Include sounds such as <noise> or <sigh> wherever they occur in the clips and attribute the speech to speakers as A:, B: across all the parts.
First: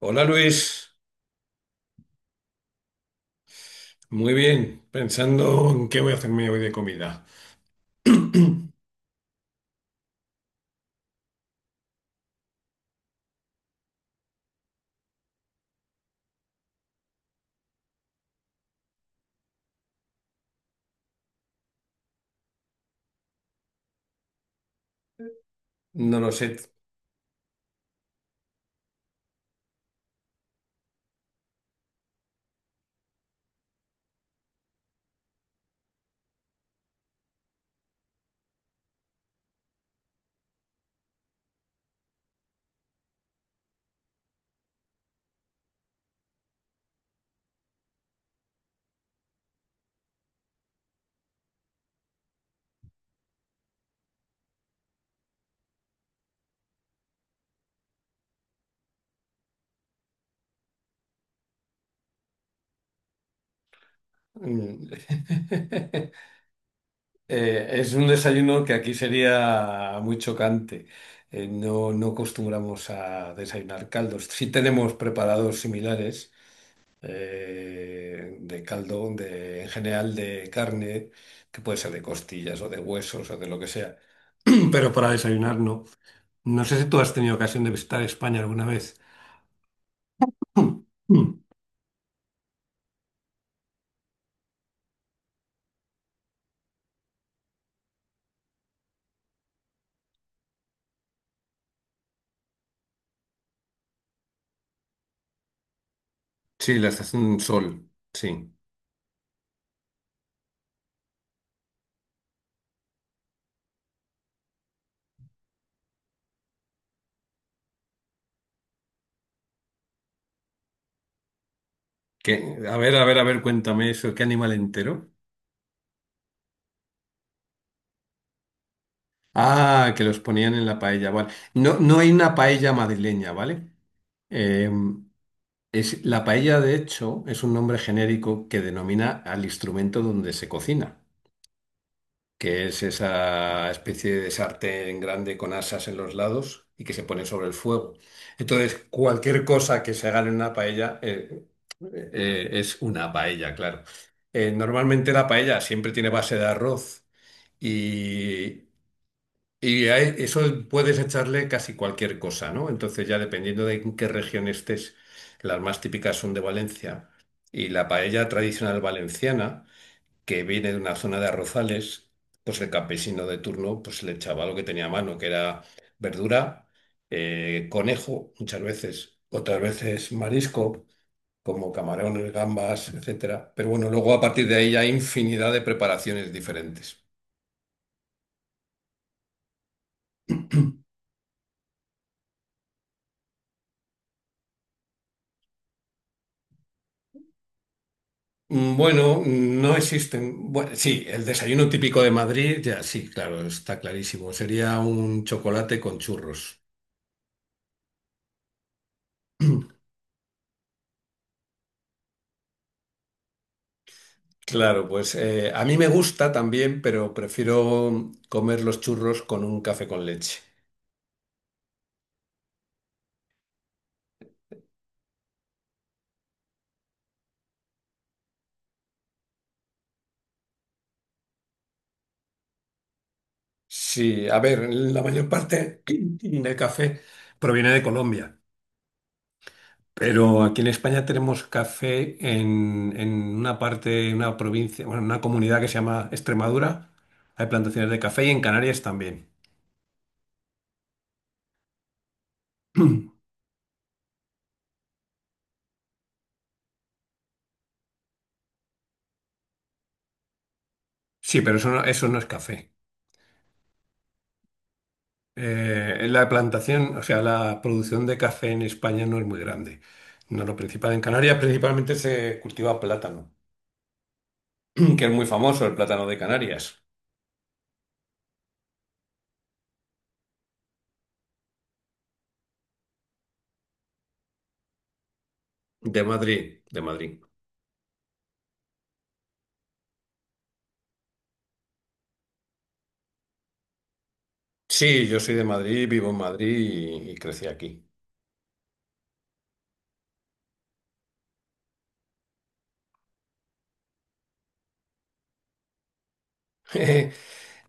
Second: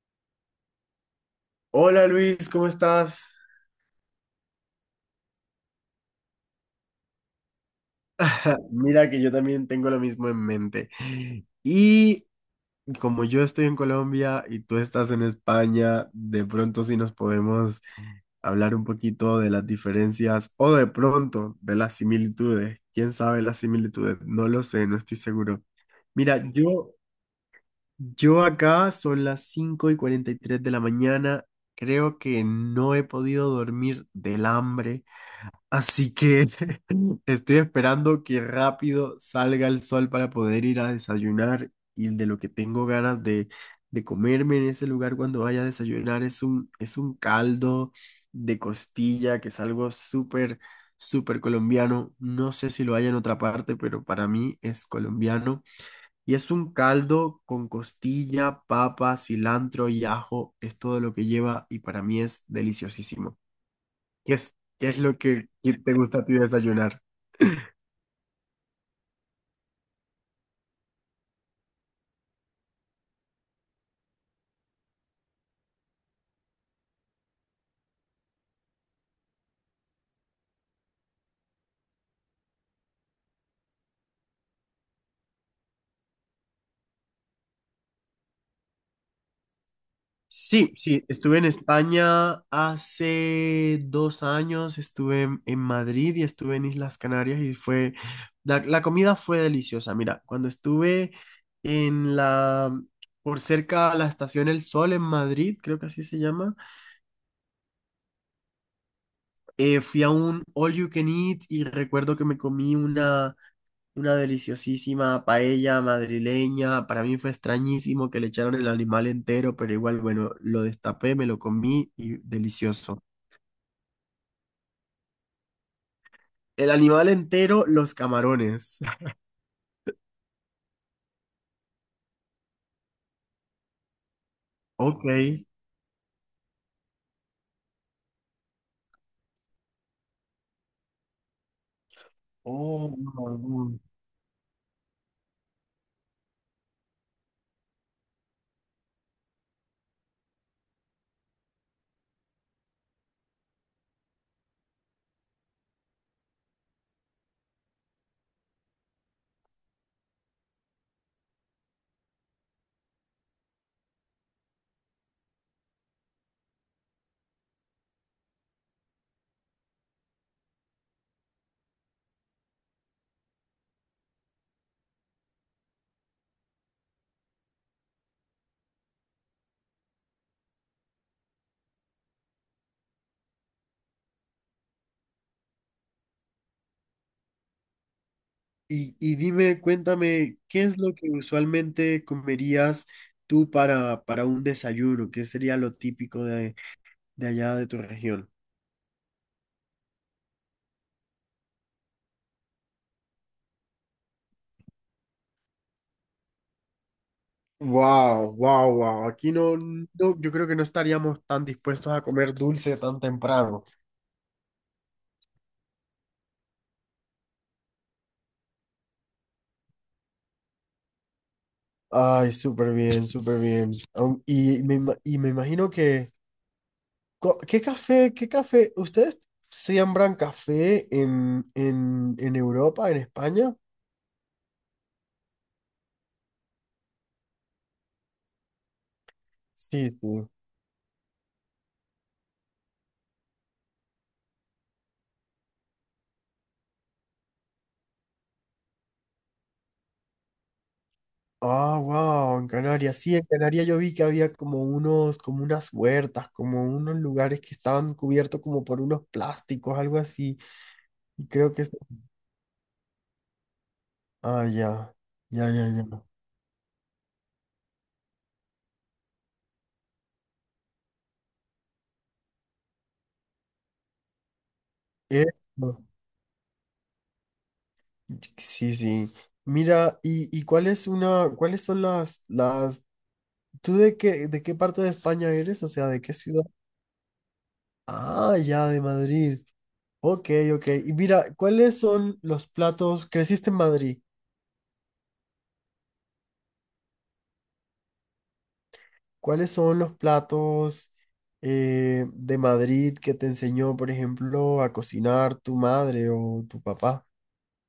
A: Hola Luis,
B: Hola Luis, ¿cómo estás?
A: muy bien, pensando en qué voy a hacerme hoy de comida. <clears throat>
B: <laughs> Mira que yo también tengo lo mismo en mente. Y Como yo estoy en Colombia y tú estás en España, de pronto sí nos podemos hablar un poquito de las diferencias o de pronto de las similitudes. ¿Quién sabe las similitudes? No lo sé, no estoy seguro.
A: No lo
B: Mira,
A: sé.
B: yo, yo acá son las 5:43 de la mañana. Creo que no he podido dormir del hambre. Así que <laughs> estoy esperando que rápido salga el sol para poder ir a desayunar y de lo que tengo ganas de comerme en ese lugar cuando vaya a desayunar es un caldo de costilla que es algo súper colombiano. No sé si lo hay en otra parte, pero para mí es colombiano. Y es un caldo con costilla, papa, cilantro y ajo, es todo lo que lleva y para mí es deliciosísimo. ¿Qué es, qué
A: Mm.
B: es lo que te gusta a
A: <laughs>
B: ti desayunar?
A: Es un desayuno que aquí sería muy chocante. No, no acostumbramos a desayunar caldos. Sí tenemos preparados similares de caldo, en general de carne, que puede ser de costillas o de huesos o de lo que sea. <clears throat> Pero para desayunar no. No sé si tú has tenido ocasión de visitar España alguna vez. <laughs>
B: Sí, sí,
A: Mm, mm.
B: estuve en España hace 2 años, estuve en Madrid y estuve en Islas Canarias y la, la comida fue deliciosa. Mira, cuando estuve en la, por cerca a la estación El Sol en Madrid, creo que así se llama.
A: Sí, la estación Sol, sí.
B: Fui a un All You Can Eat y recuerdo que me comí una deliciosísima paella madrileña. Para mí fue extrañísimo que le echaron el animal entero, pero igual, bueno, lo destapé, me lo comí y
A: A ver,
B: delicioso.
A: a ver, a ver, cuéntame eso, ¿qué animal entero?
B: El animal entero, los camarones. <laughs>
A: Ah, que los ponían en la paella, vale. No, no hay una paella madrileña, ¿vale? Eh,
B: Ok.
A: la paella, de hecho, es un nombre genérico que denomina al instrumento donde se cocina, que es
B: Oh,
A: esa
B: no.
A: especie de sartén grande con asas en los lados y que se pone sobre el fuego. Entonces, cualquier cosa que se haga en una paella es una paella, claro. Normalmente la paella siempre tiene base de arroz y, y a eso puedes echarle casi cualquier cosa, ¿no? Entonces, ya dependiendo de en qué región estés, las más típicas son de Valencia. Y la paella tradicional valenciana, que viene de una zona de arrozales, pues, el campesino de turno le echaba lo que tenía a mano, que era verdura, conejo muchas veces, otras veces marisco, como camarones, gambas, etcétera. Pero bueno, luego a partir de ahí hay infinidad de preparaciones diferentes.
B: Y dime, cuéntame, ¿qué es lo que usualmente comerías tú para un desayuno? ¿Qué sería lo típico de allá de tu región?
A: Bueno, no existen. Bueno, sí, el desayuno típico de Madrid, ya sí, claro, está clarísimo. Sería un chocolate con churros.
B: Wow, wow, wow. Aquí no, no, yo creo que no estaríamos tan dispuestos a comer dulce tan temprano.
A: Claro, pues a mí me gusta también, pero prefiero comer los churros con un café con leche.
B: Ay, súper bien, súper bien. Y me imagino que, ¿qué café, qué café? ¿Ustedes siembran café en Europa, en España?
A: Sí, a ver, la mayor parte <clears throat> del café proviene de Colombia,
B: Sí, sí.
A: pero aquí en España tenemos café en una parte, en una provincia, bueno, en una comunidad que se llama Extremadura. Hay plantaciones de café y en Canarias también.
B: Ah, wow, en Canarias. Sí, en Canarias yo vi que había como unos, como unas huertas, como unos lugares que estaban cubiertos como por unos plásticos, algo así. Y
A: Sí,
B: creo
A: pero
B: que...
A: eso no es café.
B: Ah, ya, ya, ya, ya.
A: La plantación, o sea, la producción de café en España no es muy grande. No, lo principal en Canarias principalmente se cultiva plátano, <clears throat> que es muy famoso el
B: Esto.
A: plátano de Canarias.
B: Sí, sí. Mira, ¿y cuál es una, cuáles son las, tú de qué, ¿de qué parte de España eres? O sea, ¿de
A: De
B: qué
A: Madrid,
B: ciudad?
A: de Madrid.
B: Ah, ya, de Madrid. Ok, ok. Y mira, ¿cuáles son los platos? Creciste en Madrid.
A: Sí, yo soy de Madrid, vivo en Madrid y crecí aquí.
B: ¿Cuáles son los platos de Madrid que te enseñó, por ejemplo, a cocinar tu madre o tu papá?
A: <laughs>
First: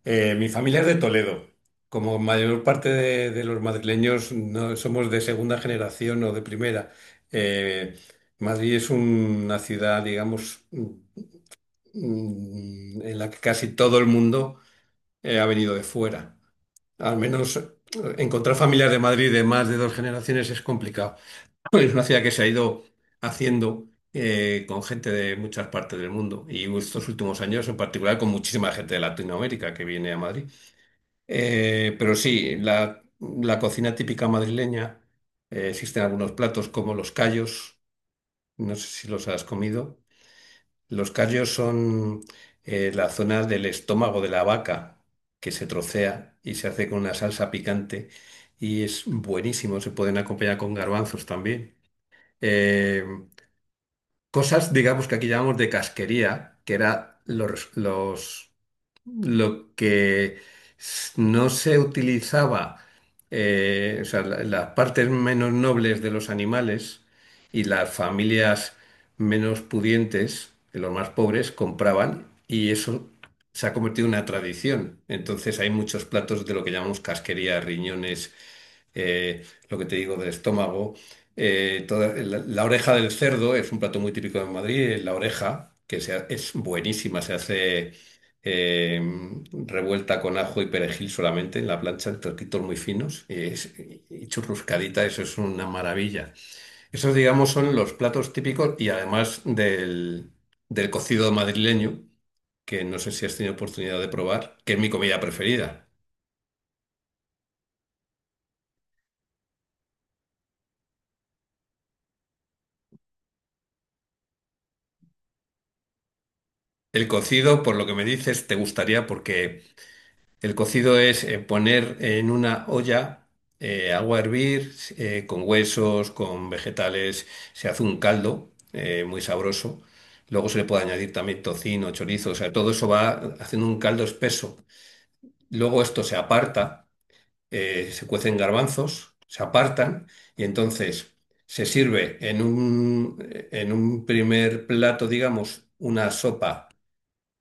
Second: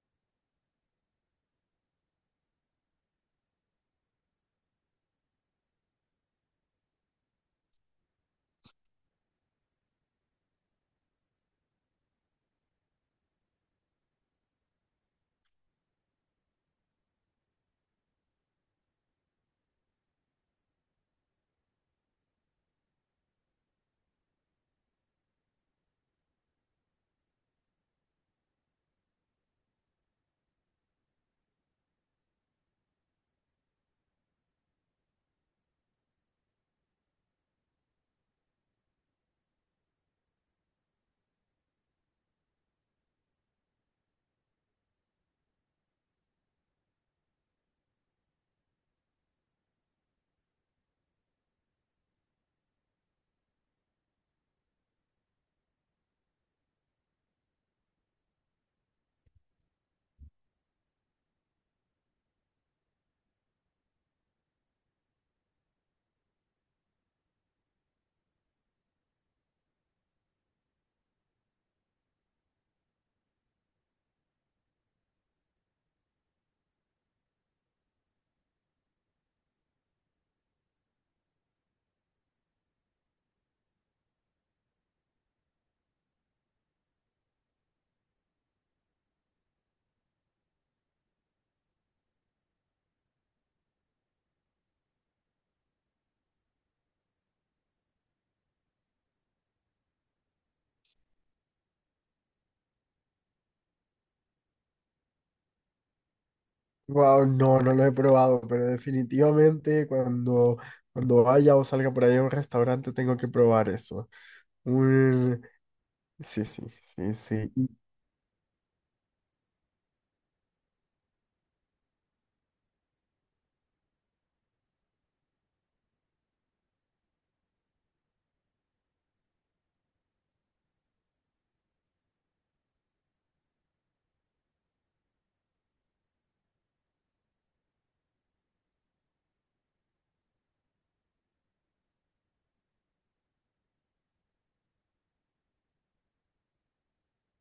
A: Mi familia es de Toledo. Como mayor parte de los madrileños no somos de segunda generación o de primera. Eh, Madrid es una ciudad, digamos, en la que casi todo el mundo ha venido de fuera. Al menos, encontrar familias de Madrid de más de dos generaciones es complicado. <laughs> Es una ciudad que se ha ido haciendo con gente de muchas partes del mundo y estos últimos años en particular con muchísima gente de Latinoamérica que viene a Madrid. Pero sí, la cocina típica madrileña, existen algunos platos como los callos, no sé si los has comido. Los callos son la zona del estómago de la vaca que se trocea y se hace con una salsa picante y es buenísimo. Se pueden acompañar con garbanzos también. Eh, Cosas, digamos, que aquí llamamos de casquería, que era los lo que s- no se utilizaba, o sea, las partes menos nobles de los animales y las familias menos pudientes, de los más pobres, compraban, y eso se ha convertido en una tradición. Entonces hay muchos platos de lo que llamamos casquería, riñones, lo que te digo del estómago. La oreja del cerdo es un plato muy típico de Madrid, la oreja, es buenísima, se hace eh, revuelta con ajo y perejil solamente en la plancha, en trocitos muy finos y churruscadita, eso es una maravilla. Esos, digamos, son los platos típicos, y además del cocido madrileño, que no sé si has tenido oportunidad de probar, que es mi comida preferida.
B: Wow, no, no lo he probado, pero definitivamente cuando vaya o salga por ahí a un restaurante tengo que probar eso. Un- Sí, sí,
A: El
B: sí, sí.
A: cocido, por
B: <laughs>
A: lo que me dices, te gustaría, porque el cocido es poner en una olla agua a hervir con huesos, con vegetales, se hace un caldo muy sabroso. Luego se le puede añadir también tocino, chorizo, o sea, todo eso va haciendo un caldo espeso. Luego esto se aparta, se cuecen garbanzos, se apartan, y entonces se sirve en un primer plato, digamos, una sopa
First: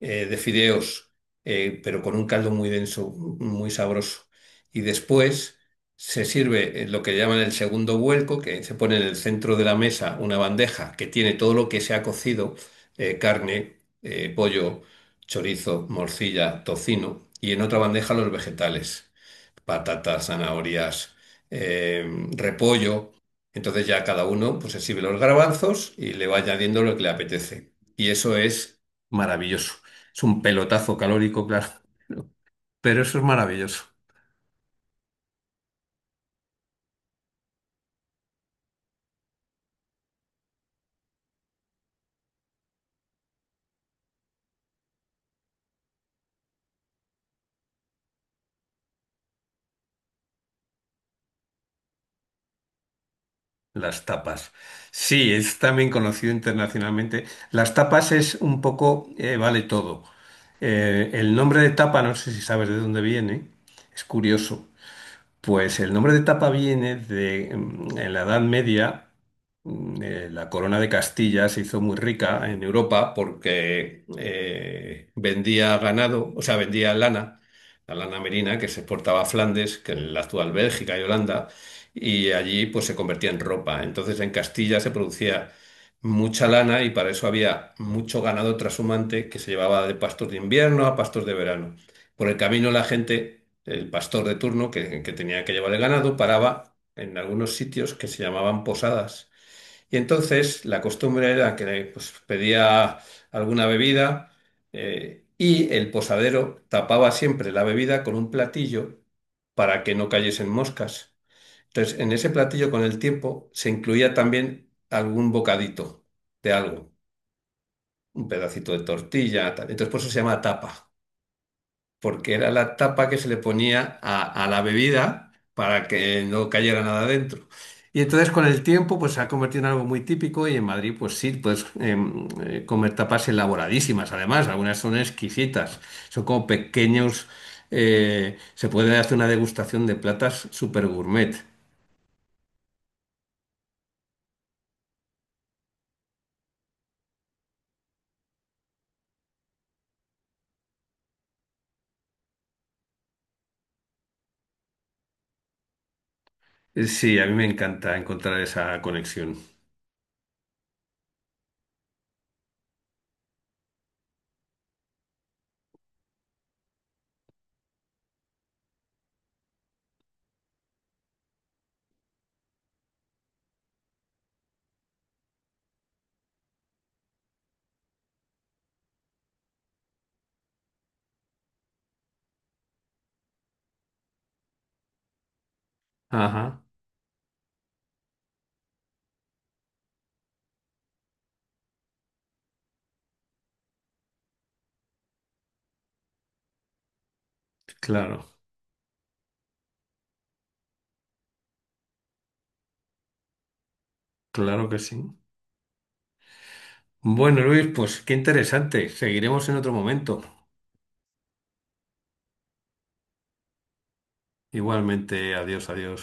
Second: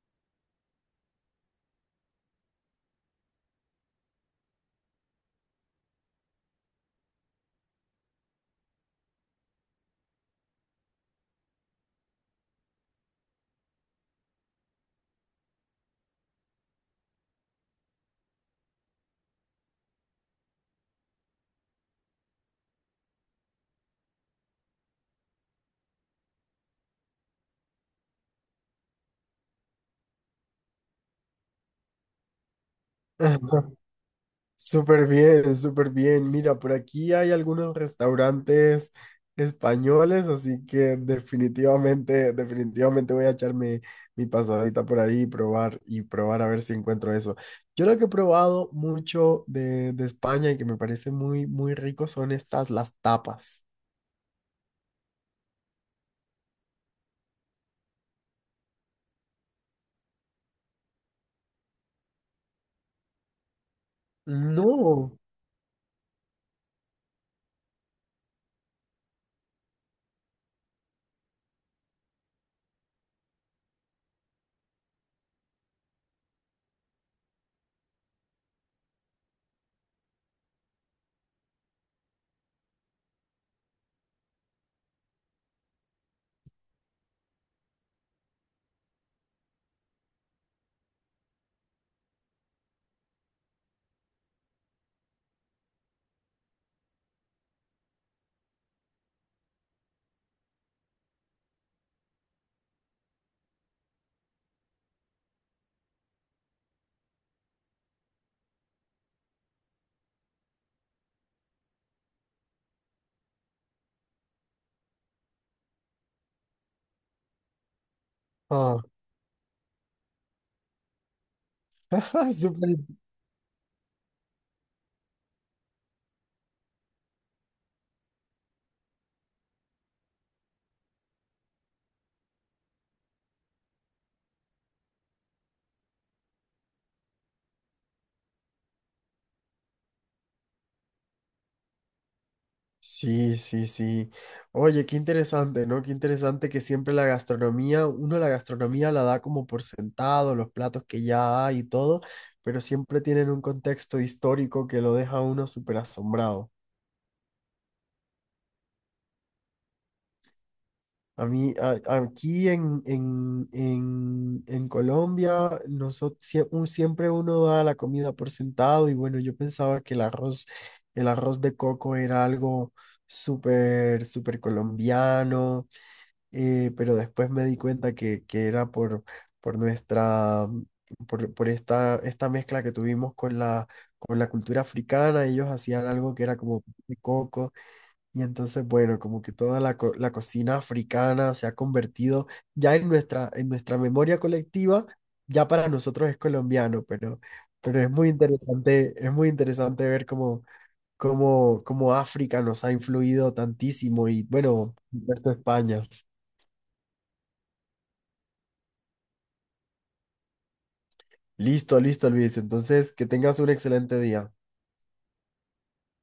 A: de fideos, pero con un caldo muy denso, muy sabroso. Y después se sirve lo que llaman el segundo vuelco, que se pone en el centro de la mesa una bandeja que tiene todo lo que se ha cocido, carne, pollo, chorizo, morcilla, tocino, y en otra bandeja los vegetales, patatas, zanahorias, eh, repollo. Entonces ya cada uno pues se sirve los garbanzos y le va añadiendo lo que le apetece. Y eso es maravilloso. Es un pelotazo calórico, claro, pero eso es
B: Ajá.
A: maravilloso.
B: Súper bien, súper bien. Mira, por aquí hay algunos restaurantes españoles, así que definitivamente, definitivamente voy a echarme mi pasadita por ahí y probar a ver si encuentro eso. Yo lo que he probado mucho de España y que me parece muy, muy rico son estas, las tapas.
A: Las tapas. Sí, es también conocido internacionalmente. Las tapas es un poco, vale todo. El nombre de tapa, no sé si sabes de dónde viene, es curioso.
B: No.
A: Pues el nombre de tapa viene de, en la Edad Media, la corona de Castilla se hizo muy rica en Europa porque vendía ganado, o sea, vendía lana, la lana merina que se exportaba a Flandes, que es la actual Bélgica y Holanda, y allí pues se convertía en ropa. Entonces en Castilla se producía mucha lana y para eso había mucho ganado trashumante que se llevaba de pastos de invierno a pastos de verano. Por el camino la gente, el pastor de turno que tenía que llevar el ganado, paraba en algunos sitios que se llamaban posadas. Y entonces la costumbre era que pedía alguna bebida, y el posadero tapaba siempre la bebida con un platillo para que no cayesen moscas. Entonces, en ese platillo con el tiempo se incluía también algún bocadito de algo, un pedacito
B: Ah,
A: de tortilla, tal. Entonces, por eso se llama tapa porque
B: <laughs>
A: era
B: súper
A: la
B: in-.
A: tapa que se le ponía a la bebida para que no cayera nada dentro. Y entonces con el tiempo pues se ha convertido en algo muy típico, y en Madrid pues sí, puedes comer tapas elaboradísimas, además algunas son exquisitas, son como pequeños, se puede hacer una degustación de platas super gourmet.
B: Sí, sí, sí. Oye, qué interesante, ¿no? Qué interesante que siempre la gastronomía, uno la gastronomía la da como por sentado, los platos que ya hay y todo, pero siempre tienen un contexto histórico que lo deja a uno súper asombrado.
A: Sí, a mí me encanta encontrar esa conexión.
B: A mí, aquí en Colombia, nosotros, siempre uno da la comida por sentado y bueno, yo pensaba que el arroz de coco era algo súper, súper colombiano, pero después me di cuenta que era por nuestra, por esta, esta mezcla que tuvimos con la cultura africana, ellos hacían algo que era
A: Ajá,
B: como de coco. Y entonces, bueno, como que toda la cocina africana se ha convertido ya en nuestra memoria colectiva, ya para nosotros es colombiano, pero
A: claro,
B: es muy interesante ver cómo, cómo África nos ha influido tantísimo y
A: claro
B: bueno,
A: que sí.
B: esto España.
A: Bueno, Luis, pues qué interesante. Seguiremos en otro momento.
B: Listo, listo, Luis. Entonces, que tengas un excelente día.
A: Igualmente, adiós, adiós.